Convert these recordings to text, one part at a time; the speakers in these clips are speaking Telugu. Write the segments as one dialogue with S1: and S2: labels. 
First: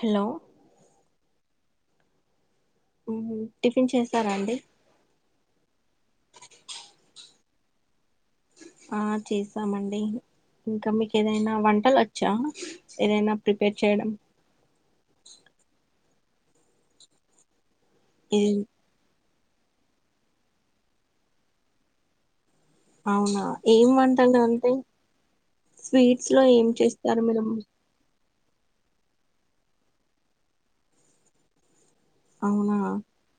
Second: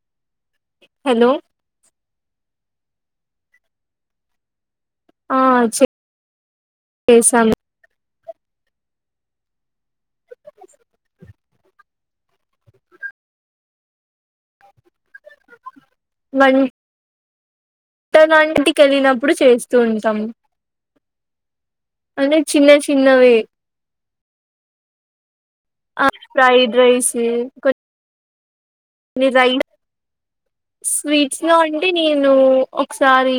S1: హలో
S2: హలో
S1: ఉమ్ టిఫిన్ చేసారా అండి
S2: ఆ చె చేసాం
S1: ఆ చేసామండి ఇంకా మీకెదైనా వంటలచ్చ ఏదైనా ప్రిపేర్ చేయడం స
S2: మరి
S1: ఏ
S2: తనాంటికి ఎళ్ళినప్పుడు చేస్తూ ఉంటం అంటే చిన్న చిన్నవి
S1: అవునా ఏం వంటలంటే
S2: అ ఫ్రైడ్ రైసు
S1: మీరు
S2: కొ నీ రైన స్వీట్స్ లోని అంటే నేను
S1: అవునా
S2: ఒకసారి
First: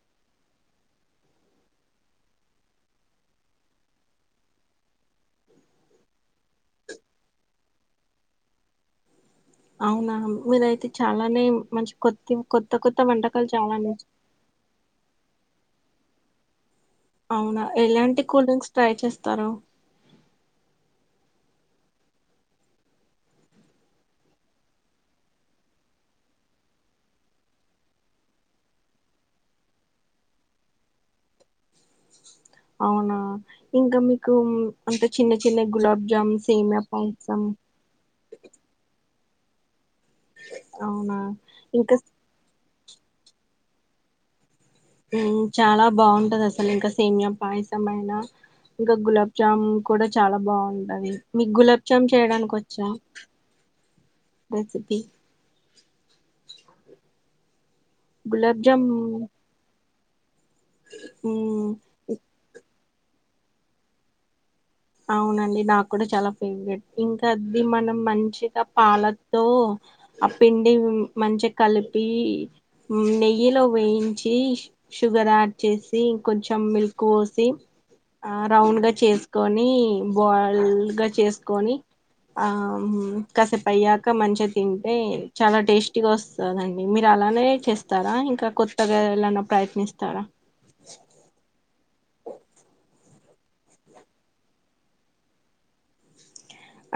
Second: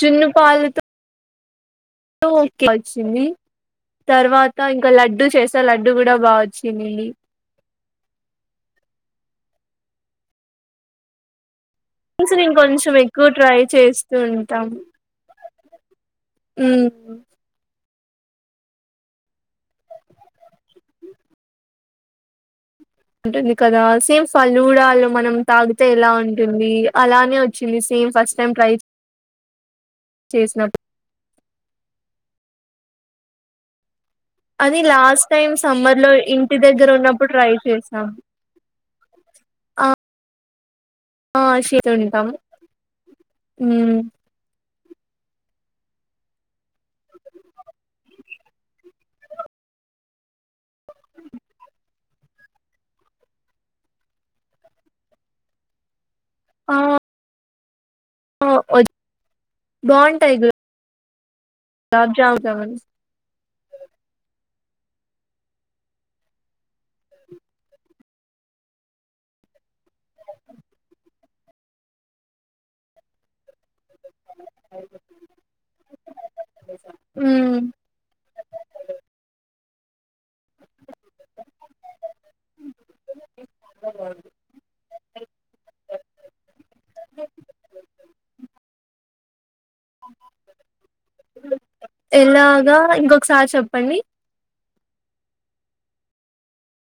S2: జున్నుపాలుతో ఓకే అచ్చింది తర్వాత ఇంకా లడ్డు చేస లడ్డు కూడా బాగా వచ్చిందండి
S1: అవునా మీరయితే చాలానేం మంచి కొతిం
S2: నేను
S1: కొత్త
S2: కొంచెం
S1: కొత్త
S2: ఎక్కువ
S1: వంటకాలు
S2: ట్రై
S1: చాలా నేర్
S2: చేస్తూ ఊ
S1: అవునా ఎలాంటి కూల్ డ్రింక్స్ ట్రై చేస్తరు
S2: ఉంటుంది కదా సేమ్ ఫలు కూడా ఆలు మనం తాగితే ఎలా ఉంటుంది అలానే వచ్చింది సే ఏం ఫస్ట్ టైమ్ ట్రై చేసినట్
S1: అవునా ఇంకా మిక్ కు
S2: అది
S1: అంత
S2: లాస్ట్
S1: చిన్న
S2: టైం
S1: చిన్న
S2: సమ్మర్
S1: గులాబ్
S2: లో
S1: జామ్
S2: ఇంటి
S1: సేమ్య
S2: దగ్గర ఉన్నప్పుడు
S1: పాయసం
S2: ట్రై చేసాం
S1: అవునా ఇంకా
S2: అ
S1: చాలా బాగుంటది అసలు ఇంకా సేమ్య పాయసం అయిైన ఇంకా గులాబ్జామున్ కూడా చాలా బాగుంటది మీకు గులాబ్ ఇం చేయడానికి వచ్చా రెసిపీ
S2: ఆ
S1: గులాబజమ
S2: బాగుంటాయి తబ్జావుత మరి
S1: అవునండి నాకు కూడా చాలా ఫేవరెట్ ఇంకా అది మనం మంచిగా పాలతో ఆ పిండి మంచిగా కలిపి నెయ్యిలో వేయించి షుగర్ యాడ్ చేసింకంచెం మిల్క్ పోసి
S2: మ్మ్
S1: ఆ రౌండ్ గా చేసుకొని బాయిల్ గా చేసుకొని ఆ కాసేపు అయ్యాక మంచిగా తింటే చాలా టేస్టీగా వస్తుందండి మీర అలానే చేస్తారా ఇంకా కొత్తగా ఎలానా ప్రయత్నిస్తారా
S2: ఎలాగా ఇంకొకసారి చెప్పండి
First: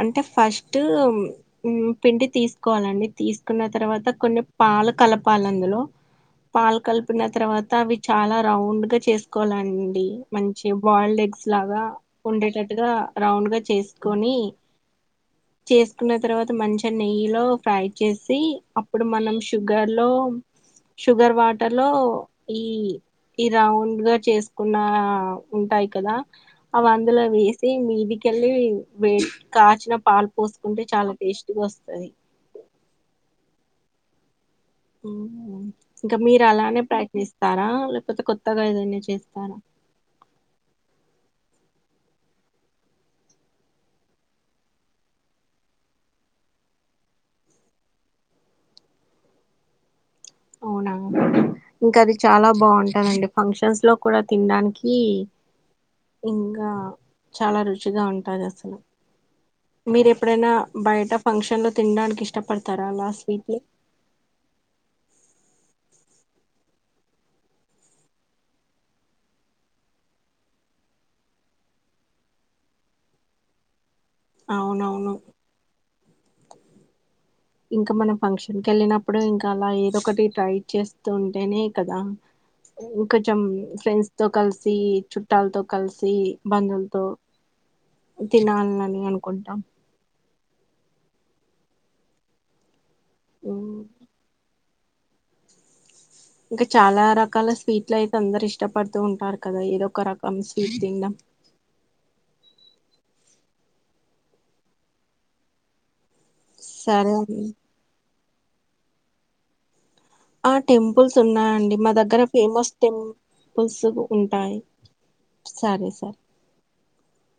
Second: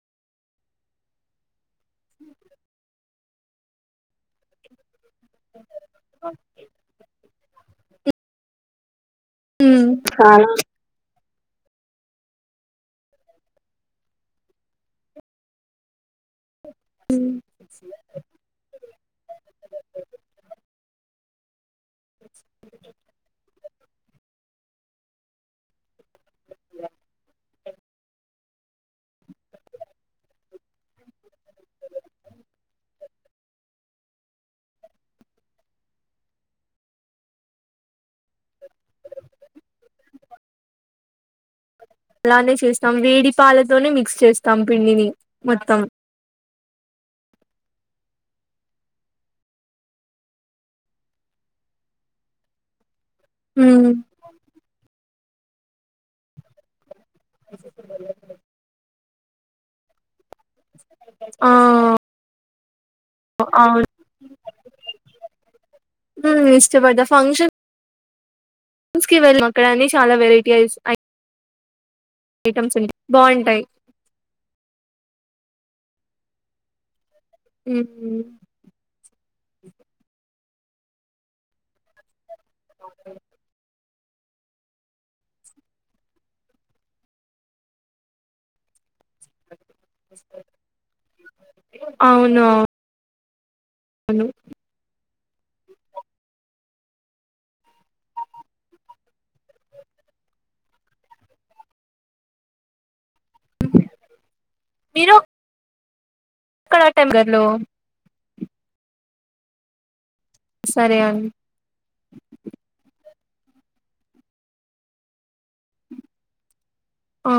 S1: అంటే ఫస్ట్ పిండి తీసుకోవాలండి తీసుకున్న తర్వాత కొన్ని ప చాల కలపాలి అందులో పాలు కలిపిన తర్వాత అవి చాలా రౌండ్ గా చేసుకు
S2: మ్మ్
S1: కోాలండి
S2: చాలా
S1: మంచి బాల్డ్ ఎ్స్ ఇలాగా ఉండేటట్టుగా రౌండ్ గా చేసుకొని చేసుకున్న తర్వాత మంచి. నెయ్యిలో ఫ్రై చేసి ఆపు డతొ అ మ షుగర్ వాటర్ లో ఈ ఈ రౌండ్ గా చేసుకున్న ఉంటాయి కదా అవి అందులో వేసి మీదికి కలివి మే కాచిన పాలు పోసుకుంటే చాలా టేస్ట్గా వస్తుది ఇంకా మీరు అలానే ప్రయత్నిస్తారా లేకపోతే కొత్తగా ఏదైనా చేస్తారా
S2: అలానే చేస్తాం వేడిపాలతోనే మిక్స్ చేస్తాం పిండిని మొత్తం
S1: అవునా ఇంకా అది చాలా బాగుంటందండి ఫంక్షన్స్
S2: ఉమ్
S1: లో కూడా తినడానికి ఇంకా చాలా రుచిగా ఉంటారు అసలు మీరు ఎప్పుడైనా బయట
S2: ఆ
S1: ఫంక్షన్ లో తినడానికి ఇష్టపడతారా అలా స్వీట్ లో
S2: హ ఇష్ట పడ్దా ఫంక్షన్ స్ క వెళ్ళ మక్కడన్ని చాలా వెరైటీ యిస్ ఐటమ్స్ ఉంటా బాగుంటాయి
S1: అవున అవును ఇంకా మనం
S2: ఉమ్
S1: ఫంక్షన్ క వెళ్ళినప్పుడు ఇంకా అలా ఏదో ఒకటి ట్రై చేస్తూ ఉంటేనే కదా ఇంకంచెం ఫ్రెండ్స్ తో కలిసి చుట్టాలతో కలిసిబ్ బందులతో తినాలని అనుకుంటాం
S2: అవునా
S1: ఉమ్. ఇంకా చాలా రకాల స్వీట్లు అయితే అందరు ఇష్టపడుతూ ఉంటారు కదా ఏదో ఒక రకం స్వీట్ తిన
S2: మీరు ప్ క్క ఆ టైం
S1: సరే అండి
S2: గలు
S1: ఆ
S2: సరే
S1: టెంపుల్స్
S2: అండి
S1: ఉన్నాయండి మా దగ్గర ఫేమస్ టెం పుల్స్ గుడ్ ఉంటాయి సరే సర్
S2: ఆ